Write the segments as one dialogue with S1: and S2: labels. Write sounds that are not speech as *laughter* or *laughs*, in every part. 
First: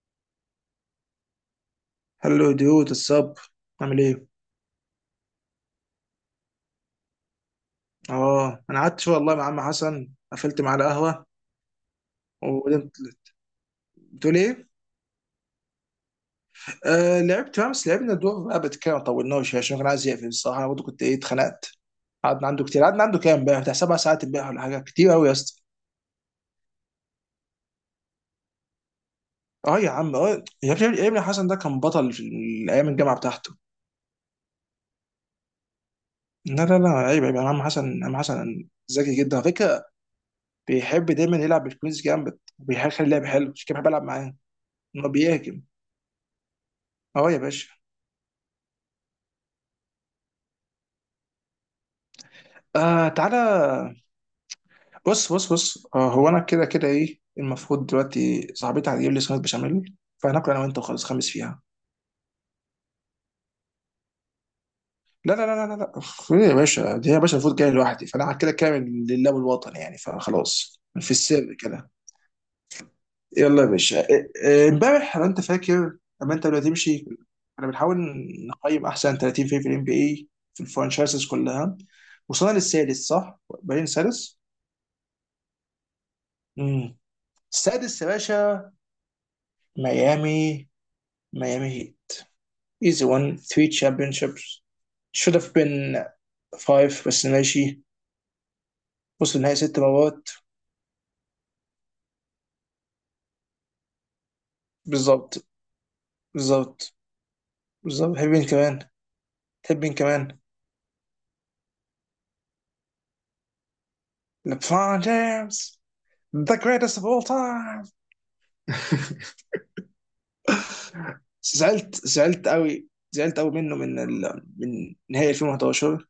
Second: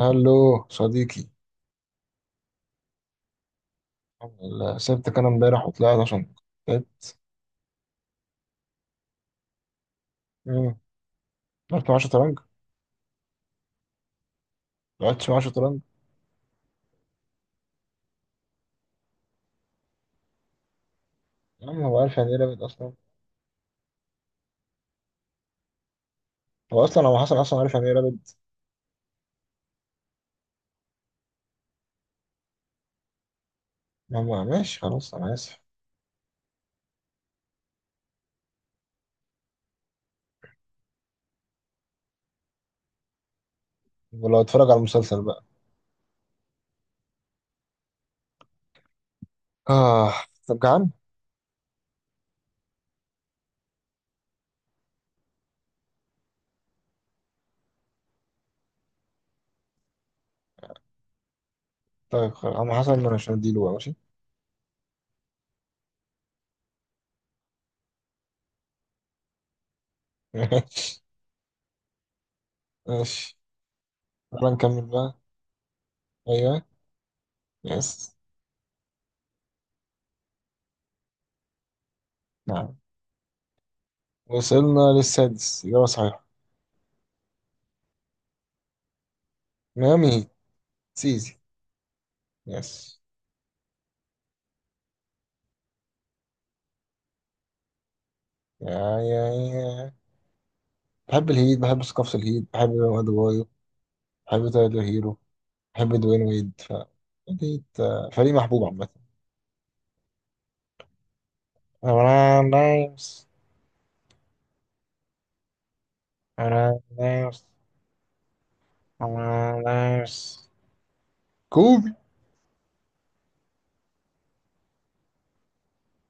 S1: الو صديقي.
S2: هلو ديوت الصب. عامل ايه؟
S1: الحمد لله، سبتك انا امبارح وطلعت عشان تعبت.
S2: اه انا قعدت شويه والله مع عم حسن، قفلت معاه
S1: امم
S2: القهوه
S1: رحت مع شطرنج،
S2: وقلت. بتقول ايه؟
S1: لعبت مع شطرنج.
S2: آه لعبت بقى، بس لعبنا دور رابط كده ما طولناش عشان كان عايز يقفل الصراحه، انا برضه كنت
S1: يا
S2: اتخنقت.
S1: عم، هو عارف يعني ايه
S2: قعدنا
S1: رابد
S2: عنده كتير،
S1: اصلا؟
S2: قعدنا عنده كام امبارح؟ بتاع 7 ساعات امبارح ولا حاجه، كتير قوي يا اسطى.
S1: هو حسن اصلا عارف يعني ايه رابد؟
S2: اه يا عم، اه يا ابني، يا ابني حسن ده كان بطل في ايام الجامعه بتاعته.
S1: ما هو ماشي، خلاص انا اسف.
S2: لا لا لا، عيب عيب يعني، عم حسن، عم حسن ذكي جدا على فكره. بيحب دايما يلعب بالكويز جامد وبيخلي اللعب حلو، عشان كده بحب العب معاه.
S1: ولو اتفرج على
S2: إن هو
S1: المسلسل بقى.
S2: بيهاجم. اه يا باشا.
S1: اه. طب جعان؟
S2: آه تعالى. بص بص بص، هو انا كده كده ايه المفروض دلوقتي، صاحبتي هتجيب لي صينيه بشاميل فهناكل انا وانت وخلاص خمس فيها.
S1: طيب خلاص، عم حسن انا مش هديله بقى، ماشي.
S2: لا لا لا لا لا، أخ، ايه يا باشا، دي يا باشا المفروض جاي لوحدي، فانا كده كامل لله والوطن يعني، فخلاص
S1: *laughs*
S2: في السر كده.
S1: ماشي.
S2: يلا يا باشا،
S1: تعالى
S2: إيه،
S1: نكمل
S2: امبارح
S1: بقى.
S2: لو انت فاكر لما انت
S1: ايوه.
S2: بدأت تمشي. انا بنحاول
S1: يس.
S2: نقيم احسن 30 فريق في الام بي اي، في الفرانشايزز كلها. وصلنا
S1: نعم،
S2: للسادس صح؟ باين سادس؟
S1: وصلنا للسادس، اجابه صحيحه.
S2: امم السادس يا باشا.
S1: ميامي هيت.
S2: ميامي.
S1: سيزي.
S2: Miami Heat,
S1: يس.
S2: easy one three championships, should have been five. بس ماشي.
S1: يا، يا،
S2: وصلوا النهائي ست
S1: يا.
S2: مرات
S1: بحب الهيد، بحب ثقافة الهيد، بحب أدوايو، بحب تايلر هيرو،
S2: بالظبط.
S1: بحب دوين ويد، ف
S2: بالظبط.
S1: الهيد آه،
S2: بالظبط، تحب
S1: فريق
S2: مين
S1: محبوب
S2: كمان؟
S1: عامة.
S2: تحب مين كمان؟
S1: أمران نايمس.
S2: لبرون جيمس، ذا
S1: أمران
S2: greatest of all
S1: نايمس.
S2: time. *laughs*
S1: أمران نايمس.
S2: *applause* زعلت،
S1: كوبي.
S2: زعلت قوي، زعلت قوي منه، من من نهائي 2011.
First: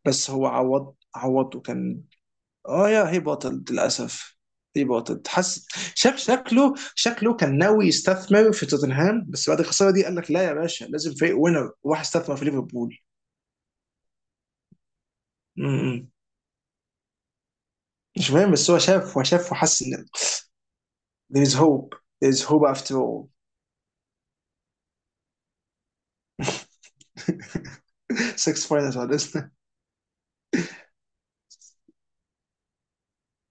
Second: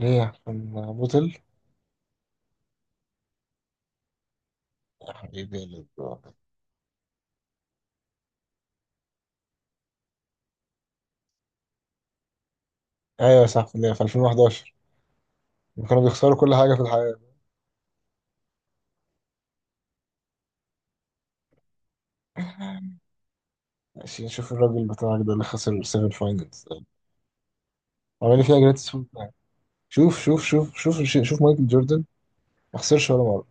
S1: ليه؟
S2: بس هو
S1: عشان
S2: عوض،
S1: بوتل.
S2: عوض وكان. اه يا هي بطل للاسف، هي
S1: يا
S2: بطل
S1: حبيبي، يا
S2: حس. شاف
S1: للدرجة.
S2: شكله كان ناوي يستثمر في توتنهام، بس بعد الخساره دي قال لك لا يا باشا، لازم فريق وينر، راح استثمر في ليفربول.
S1: أيوة صح، في 2011 كانوا
S2: امم
S1: بيخسروا كل حاجة في الحياة.
S2: مش فاهم، بس هو شاف وحس ان there is hope, there is hope after all.
S1: ماشي، نشوف الراجل بتاعك ده اللي خسر 7 فاينلز،
S2: *laughs*
S1: عمال فيها
S2: six
S1: جريتس.
S2: finals on this.
S1: شوف شوف شوف شوف، شوف مايكل جوردن، ما خسرش ولا مرة.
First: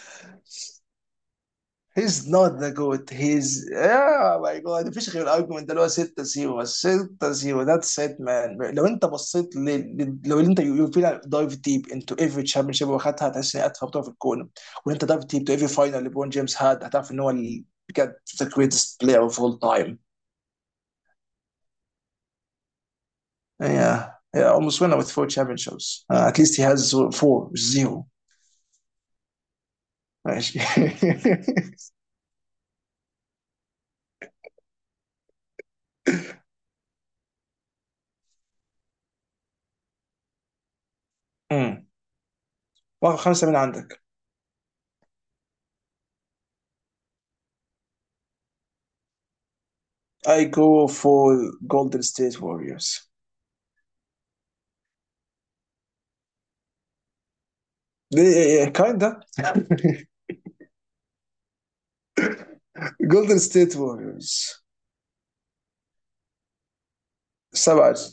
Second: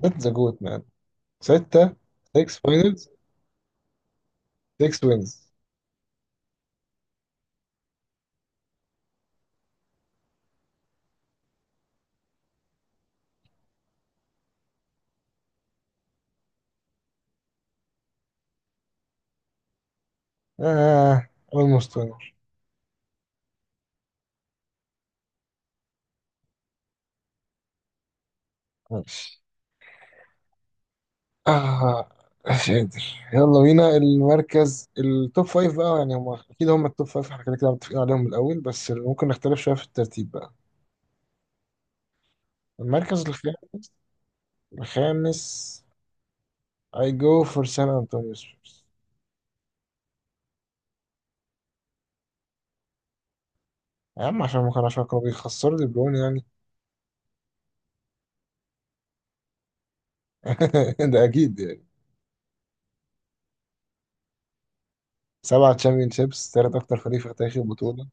S1: ده ذا جوت. ستة.
S2: هيز نوت
S1: 6
S2: ذا
S1: فاينلز،
S2: جوت، هيز يا ماي جاد.
S1: 6
S2: مفيش غير
S1: وينز.
S2: الارجيومنت اللي هو 6 0 6 0، ذاتس ات مان. لو انت بصيت لو انت، يو فيل دايف ديب انتو ايفري تشامبيون شيب واخدها، هتحس ان هي اتفه بطوله في الكون. وان انت دايف ديب تو ايفري فاينل ليبرون جيمس هاد، هتعرف ان هو بجد ذا جريتست بلاير اوف اول تايم.
S1: آه، almost winner.
S2: يا almost winner with four championships, at least he has four مش zero.
S1: ماشي.
S2: ماشي. *laughs*
S1: آه، مش قادر. يلا بينا المركز التوب فايف بقى. يعني هم أكيد هم التوب فايف، احنا كده كده متفقين عليهم من الأول، بس ممكن نختلف شوية في الترتيب بقى.
S2: امم واخد
S1: المركز
S2: خمسه من
S1: الخامس.
S2: عندك.
S1: الخامس. I go for San Antonio Spurs.
S2: I go for Golden State Warriors.
S1: يا عم، عشان كانوا بيخسروا دي بروين يعني.
S2: إيه، إيه، كايندا. *laughs*
S1: *laughs* ده أكيد يعني.
S2: جولدن ستيت ووريرز. *laughs*
S1: 7 تشامبيون شيبس، تالت أكتر فريق في تاريخ
S2: سبعة
S1: البطولة.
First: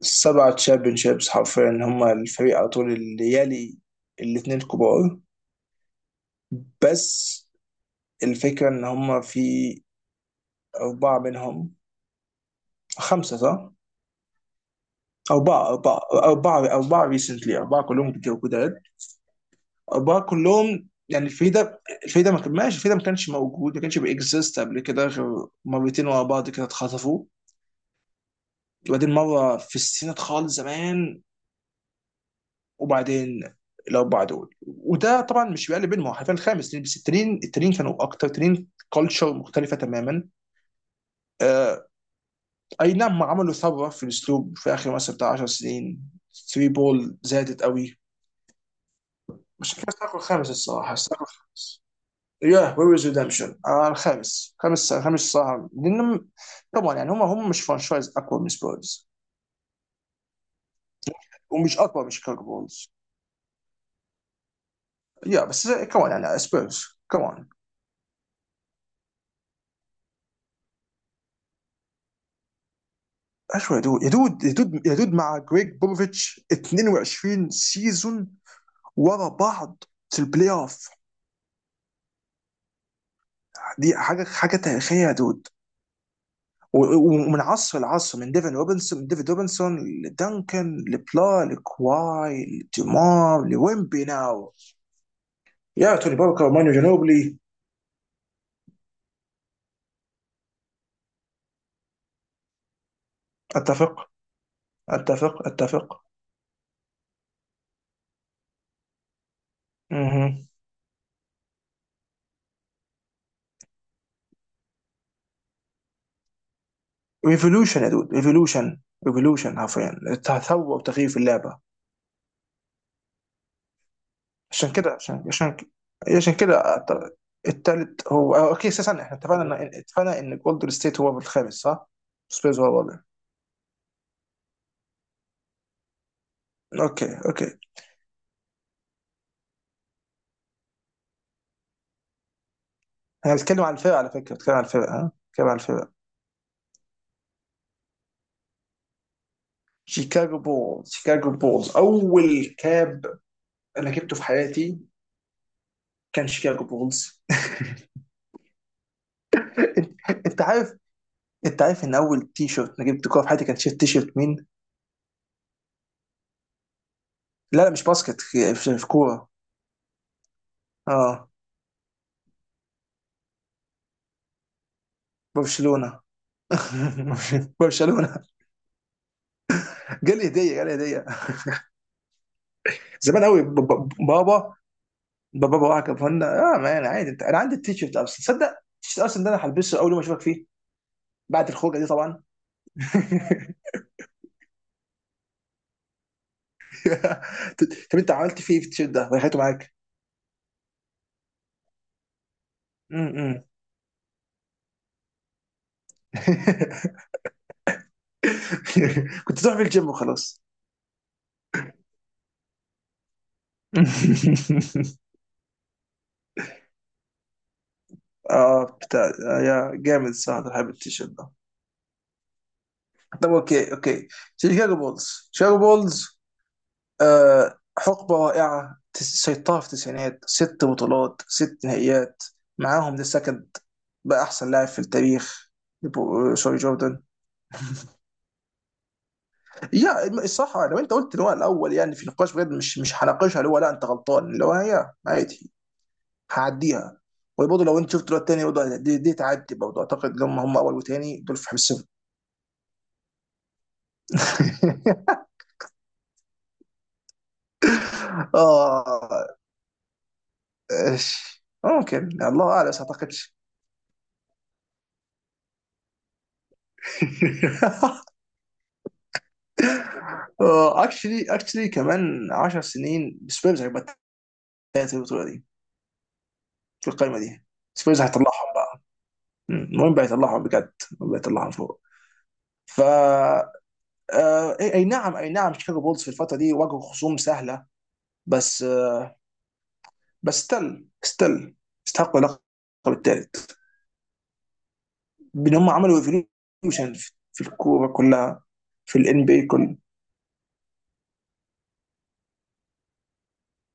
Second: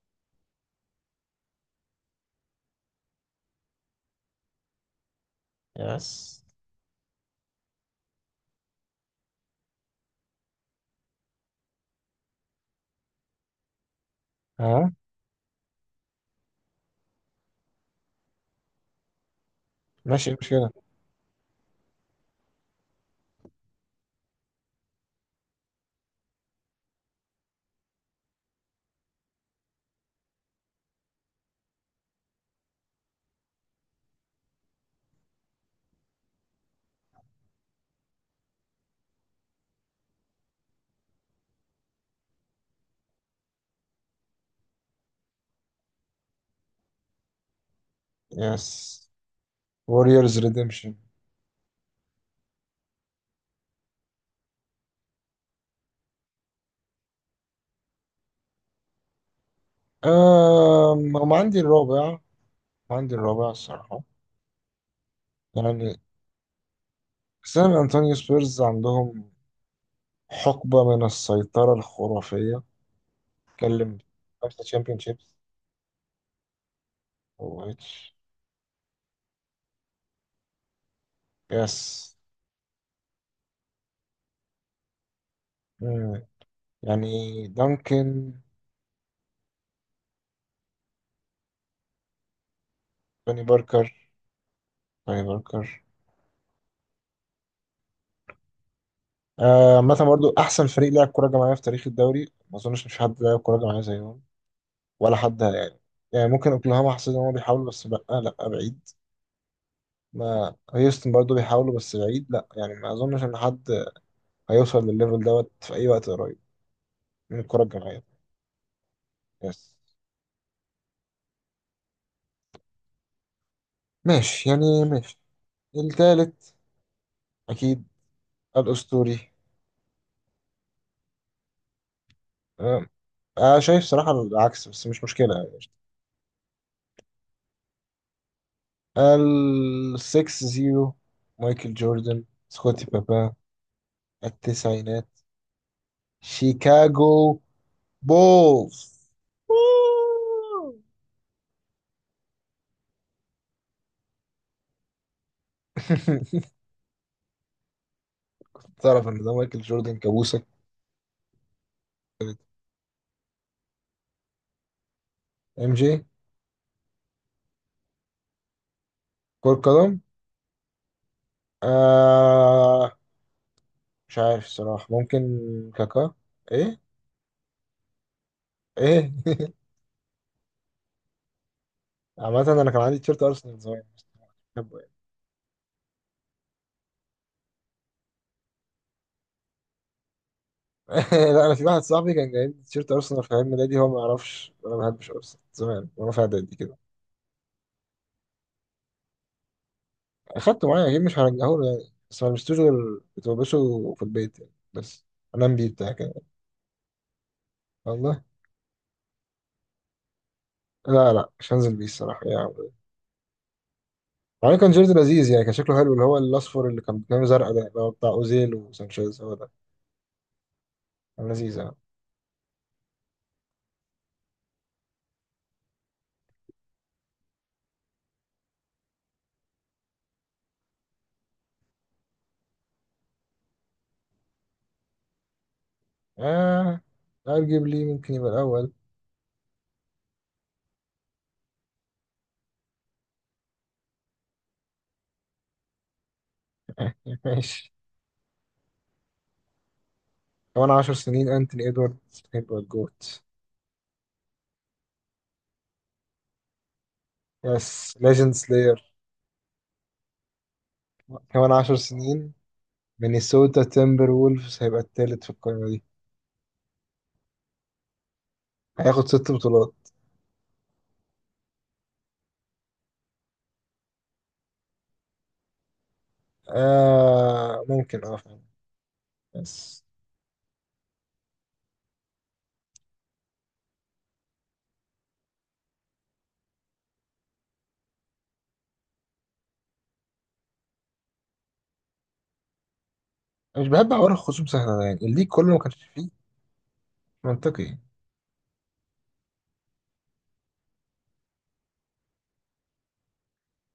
S2: سبعة تشامبيون شيبس حرفيا، هم الفريق على طول اللي يلي الاثنين الكبار.
S1: يس.
S2: بس الفكرة ان هم في أربعة منهم، خمسة صح؟
S1: ها.
S2: أربعة، أربعة، أربعة، أربعة ريسنتلي، أربعة كلهم جداد. أربعة
S1: ماشي مش كده.
S2: كلهم يعني، الفريق ده، الفريق ده ما كان ماشي، الفريق ده ما كانش موجود، ما كانش بيكزيست قبل كده غير مرتين ورا بعض كده اتخطفوا. وبعدين مرة في السنة خالص زمان، وبعدين الاربعه دول. وده طبعا مش بيقلب بينهم، هو حرفيا الخامس لأن بس التنين، التنين كانوا اكتر، تنين كلتشر مختلفه تماما. آه، اي نعم، عملوا ثوره في الاسلوب في اخر مثلا بتاع 10 سنين. 3 بول زادت قوي.
S1: يس.
S2: مش فاكر الساق
S1: ووريرز
S2: الخامس الصراحه،
S1: ريديمشن.
S2: الساق الخامس. يا وي ويز ريدمشن. آه الخامس، خامس خامس صراحه لان طبعا يعني، هم هم مش فرانشايز اقوى من سبيرز،
S1: أم هم عندي
S2: ومش اقوى من
S1: الرابع
S2: شيكاغو بولز.
S1: عندي الرابع الصراحة.
S2: يا بس
S1: يعني
S2: كمان يعني سبيرز كمان.
S1: سان أنطونيو سبيرز عندهم حقبة من السيطرة الخرافية.
S2: اشوى يا
S1: اتكلم.
S2: دود، يا دود، يا
S1: خمسة
S2: دود، يا
S1: تشامبيون
S2: دود،
S1: شيبس
S2: مع جريج بوبوفيتش 22
S1: واتش.
S2: سيزون ورا بعض في البلاي اوف.
S1: يس.
S2: دي حاجه، حاجه تاريخيه يا دود.
S1: مم. يعني
S2: ومن عصر لعصر، من
S1: دانكن.
S2: ديفن روبنسون من ديفيد روبنسون، لدنكن، لبلا لكواي،
S1: توني
S2: لديمار، لويمبي
S1: باركر،
S2: ناو.
S1: توني باركر.
S2: يا توني باركر، مانو جنوبلي.
S1: آه، عامة برضو أحسن فريق لعب كرة جماعية في تاريخ الدوري، ما أظنش إن في حد لعب كرة جماعية
S2: اتفق،
S1: زيهم ولا حد
S2: اتفق،
S1: يعني.
S2: اتفق.
S1: يعني ممكن أوكلاهاما، حسيت إن هم بيحاولوا، بس لأ لأ بعيد. ما هيوستن برضه بيحاولوا، بس بعيد، لا يعني، ما اظنش ان حد هيوصل للليفل دوت في اي وقت قريب من الكرة
S2: ريفولوشن يا
S1: الجماعية.
S2: دود، ريفولوشن. ريفولوشن
S1: يس.
S2: حرفيا، تثور وتغيير في اللعبه.
S1: ماشي
S2: عشان
S1: يعني،
S2: كده
S1: ماشي.
S2: عشان عشان عشان
S1: التالت.
S2: كده
S1: اكيد،
S2: التالت هو، أو اوكي، اساسا احنا
S1: الاسطوري.
S2: اتفقنا ان، جولدن ستيت هو الخامس صح؟ سبيرز هو
S1: أه،
S2: الرابع.
S1: انا شايف صراحة العكس، بس مش مشكلة يعني.
S2: اوكي اوكي.
S1: السكس زيرو. مايكل جوردن، سكوتي بابا.
S2: انا بتكلم على الفرق على فكره، بتكلم على الفرق،
S1: التسعينات.
S2: ها، بتكلم على الفرق.
S1: شيكاغو بولز.
S2: شيكاغو بولز. شيكاغو بولز اول كاب انا جبته في حياتي كان
S1: *laughs*
S2: شيكاغو بولز.
S1: تعرف ان ده مايكل
S2: *laughs* انت،
S1: جوردن
S2: أنت
S1: كابوسك؟
S2: عارف، انت عارف ان اول تي شيرت انا جبت كوره في حياتي كان تي شيرت مين؟
S1: ام جي.
S2: لا لا مش باسكت، في في كوره.
S1: كرة قدم.
S2: اه،
S1: آه، مش عارف الصراحة، ممكن.
S2: برشلونه.
S1: كاكا. ايه؟
S2: *laughs* برشلونه.
S1: ايه؟
S2: جالي هديه، جالي هديه.
S1: *laughs* عامة انا كان عندي تيشيرت
S2: زمان قوي،
S1: ارسنال زمان، بس مش
S2: بابا.
S1: بحبه يعني.
S2: بابا، بابا كان فن. اه مان عادي، انت، انا عندي التيشيرت اصلا، تصدق التيشيرت اصلا ده انا هلبسه اول يوم اشوفك فيه.
S1: *laughs* لا،
S2: بعد
S1: انا في
S2: الخروجه
S1: واحد
S2: دي
S1: صاحبي
S2: طبعا.
S1: كان جايب لي تيشيرت ارسنال في عيد ميلادي، هو ما يعرفش انا ما بحبش ارسنال زمان، وانا في اعدادي كده.
S2: *laughs* طب انت عملت فيه إيه في التيشيرت ده وريحته معاك؟
S1: اخدته معايا اكيد، مش هرجعه له يعني، بس ما لبستوش،
S2: م-
S1: غير كنت
S2: م.
S1: بلبسه في البيت يعني، بس انام بيه بتاع كده.
S2: *laughs*
S1: والله.
S2: كنت تروح في الجيم وخلاص.
S1: لا لا، مش هنزل بيه الصراحة يعني. عليه كان جيرد
S2: *laughs*
S1: لذيذ يعني، كان شكله حلو، اللي هو الاصفر اللي كان بتنام زرقاء، ده اللي هو بتاع اوزيل
S2: اه بتاع،
S1: وسانشيز، هو
S2: آه،
S1: ده
S2: يا جامد صح، انا بحب التيشيرت
S1: كان
S2: ده.
S1: لذيذ يعني.
S2: طب اوكي اوكي، شيكاغو بولز. شيكاغو بولز، آه حقبة رائعة، سيطرة في التسعينات، 6 بطولات، 6 نهائيات معاهم ذا سكند بقى أحسن لاعب في التاريخ، سوري،
S1: آه،
S2: جوردن.
S1: أرجبلي ممكن يبقى الأول.
S2: يا الصراحة لو أنت قلت إن هو الأول يعني في نقاش بجد، مش، مش هناقشها، اللي هو لا أنت غلطان، اللي هو هي عادي، هعديها.
S1: *laughs*
S2: وبرضه
S1: ماشي.
S2: لو أنت شفت الواد التاني برضه، دي تعدي، برضه أعتقد إن هم، هم
S1: كمان
S2: أول
S1: عشر
S2: وتاني
S1: سنين
S2: دول في
S1: أنتوني
S2: حسابهم.
S1: إدواردز هيبقى الجوت.
S2: *laughs*
S1: يس، ليجند سلاير.
S2: آه، إيش
S1: كمان عشر
S2: ممكن،
S1: سنين
S2: الله أعلم بس ما أعتقدش.
S1: مينيسوتا تيمبر وولفز هيبقى التالت في القائمة دي،
S2: *laughs*
S1: هياخد 6 بطولات.
S2: آه، اكشلي كمان 10 سنين سبيرز هيبقى الثالث في البطوله دي، في القائمه دي.
S1: آه
S2: سبيرز
S1: ممكن، اه فعلا.
S2: هيطلعهم بقى.
S1: بس
S2: المهم بقى يطلعهم بجد، بقى يطلعهم فوق. ف آه، أي نعم، اي نعم، شيكاغو بولز في الفتره دي واجهوا خصوم سهله. بس آه، بس ستيل، ستيل استحقوا اللقب الثالث
S1: مش بحب حوار الخصوم سهلة ده، يعني الليج كله
S2: بان
S1: ما
S2: هم
S1: كانش
S2: عملوا
S1: فيه.
S2: ايفولوشن في في
S1: منطقي.
S2: الكوره كلها، في الان بي كله.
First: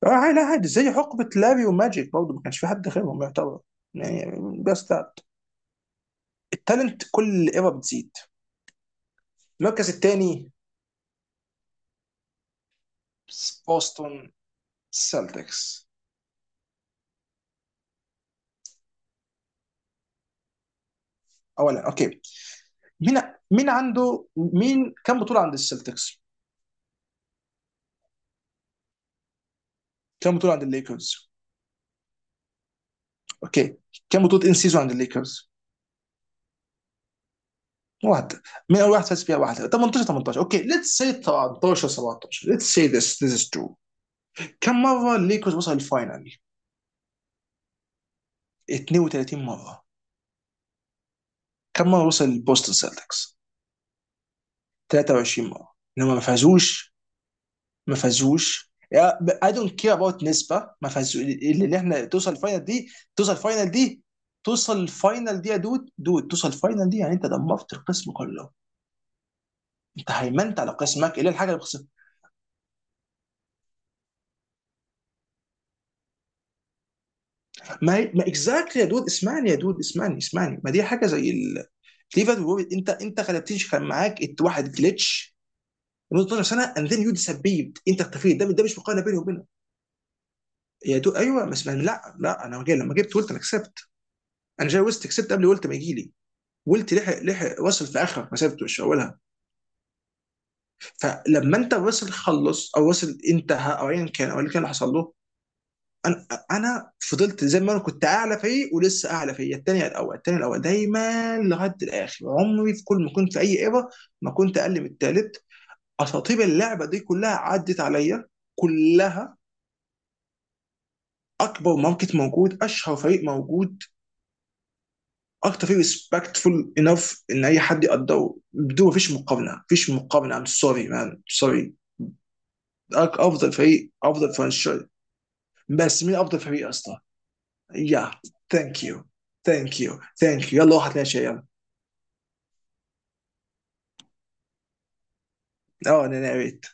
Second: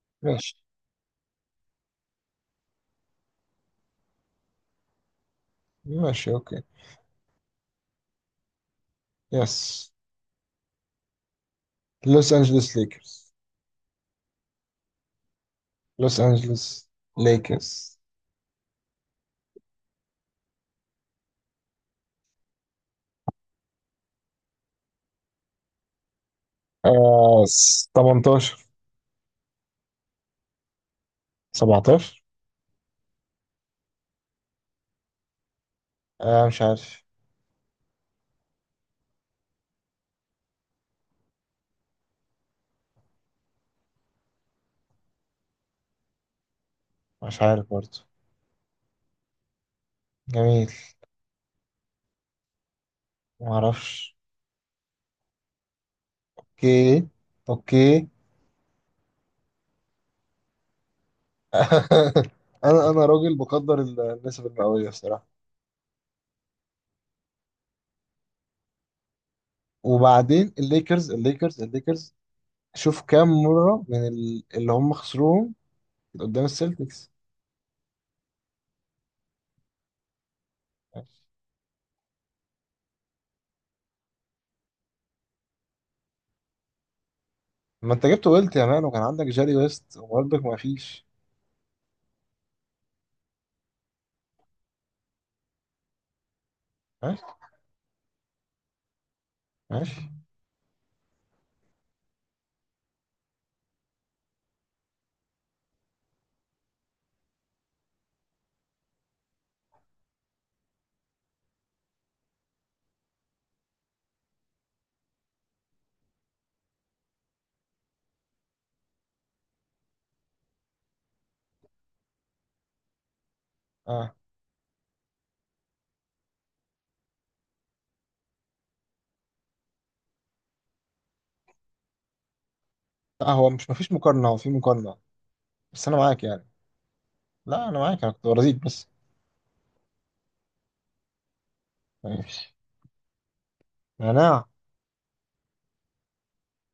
S2: آه لا
S1: ماشي.
S2: عادي، زي حقبه لاري وماجيك برضه ما كانش في حد غيرهم يعتبر يعني. بس ده
S1: ماشي اوكي.
S2: التالنت كل ايرا بتزيد. المركز
S1: يس.
S2: الثاني،
S1: لوس انجلوس ليكرز.
S2: بوسطن سيلتكس.
S1: لوس انجلوس ليكرز.
S2: اولا اوكي، مين مين عنده مين كم بطوله عند السلتكس؟
S1: آه، 18.
S2: كم بطوله عند الليكرز؟
S1: 17.
S2: اوكي، كم بطوله ان سيزون عند الليكرز؟
S1: آه، مش عارف.
S2: واحده، من اول واحد فاز فيها واحده، 18، 18، اوكي ليتس سي، 13، 17، ليتس سي ذس، ذس از ترو. كم مره الليكرز وصل الفاينل؟
S1: مش عارف برضه.
S2: 32 مره.
S1: جميل.
S2: كم مره وصل البوستن سيلتكس؟
S1: معرفش.
S2: 23 مره لما ما فازوش.
S1: اوكي.
S2: ما
S1: اوكي.
S2: فازوش، اي دونت كير اباوت نسبه ما فازوش، اللي، اللي احنا
S1: *laughs*
S2: توصل الفاينل دي.
S1: انا
S2: توصل
S1: راجل
S2: الفاينل
S1: بقدر
S2: دي،
S1: النسب
S2: توصل
S1: المئويه الصراحه.
S2: الفاينل دي يا دود، دود توصل الفاينل دي يعني، انت دمرت القسم كله، انت
S1: وبعدين
S2: هيمنت على
S1: الليكرز
S2: قسمك الا الحاجه اللي
S1: الليكرز
S2: بخسرها.
S1: الليكرز، شوف كام مره من اللي هم خسروهم قدام السلتكس.
S2: ما هي، ما اكزاكتلي يا دود، اسمعني يا دود، اسمعني، اسمعني. ما دي حاجه زي ال ليفربول وورد. انت، انت غلبتنيش، كان معاك واحد جلitch لمده 12 سنه، اند ذن يو ديسبيبد،
S1: ما
S2: انت
S1: انت جبت
S2: اختفيت. ده،
S1: ويلت
S2: ده
S1: يا
S2: مش
S1: مان، وكان
S2: مقارنه بيني
S1: عندك
S2: وبينك.
S1: جاري ويست وبرضك ما
S2: يا
S1: فيش.
S2: دود، ايوه بس لا لا انا جاي لما جبت قلت انا كسبت. انا جاي وسط كسبت قبل قلت ما يجي لي ولت، لحق،
S1: ماشي.
S2: لحق راسل في اخر مسيرته مش في اولها.
S1: ماشي.
S2: فلما انت راسل خلص، او راسل انتهى، او ايا كان، او اللي كان، اللي حصل له، انا، انا فضلت زي ما انا كنت اعلى فريق، ولسه اعلى فريق، الثاني الاول، الثاني الاول دايما لغايه الاخر، عمري في كل ما كنت في اي ايرا ما كنت اقل من الثالث. اساطير اللعبه دي كلها عدت عليا، كلها. اكبر ماركت موجود، اشهر فريق موجود،
S1: اه.
S2: اكتر فريق ريسبكتفول انف ان اي حد يقدره بدون، مفيش مقارنه، مفيش مقارنه. ام سوري مان، سوري،
S1: لا هو
S2: افضل
S1: مش ما فيش
S2: فريق،
S1: مقارنه،
S2: افضل
S1: هو في
S2: فرنشايز.
S1: مقارنه. بس انا
S2: بس مين
S1: معاك
S2: افضل
S1: يعني.
S2: فريق يا اسطى؟
S1: لا انا معاك،
S2: يا،
S1: انا كنت برازيل
S2: ثانك
S1: بس.
S2: يو، ثانك يو، ثانك يو، يلا واحد ماشي يلا.
S1: ماشي. انا
S2: اه انا ناريت.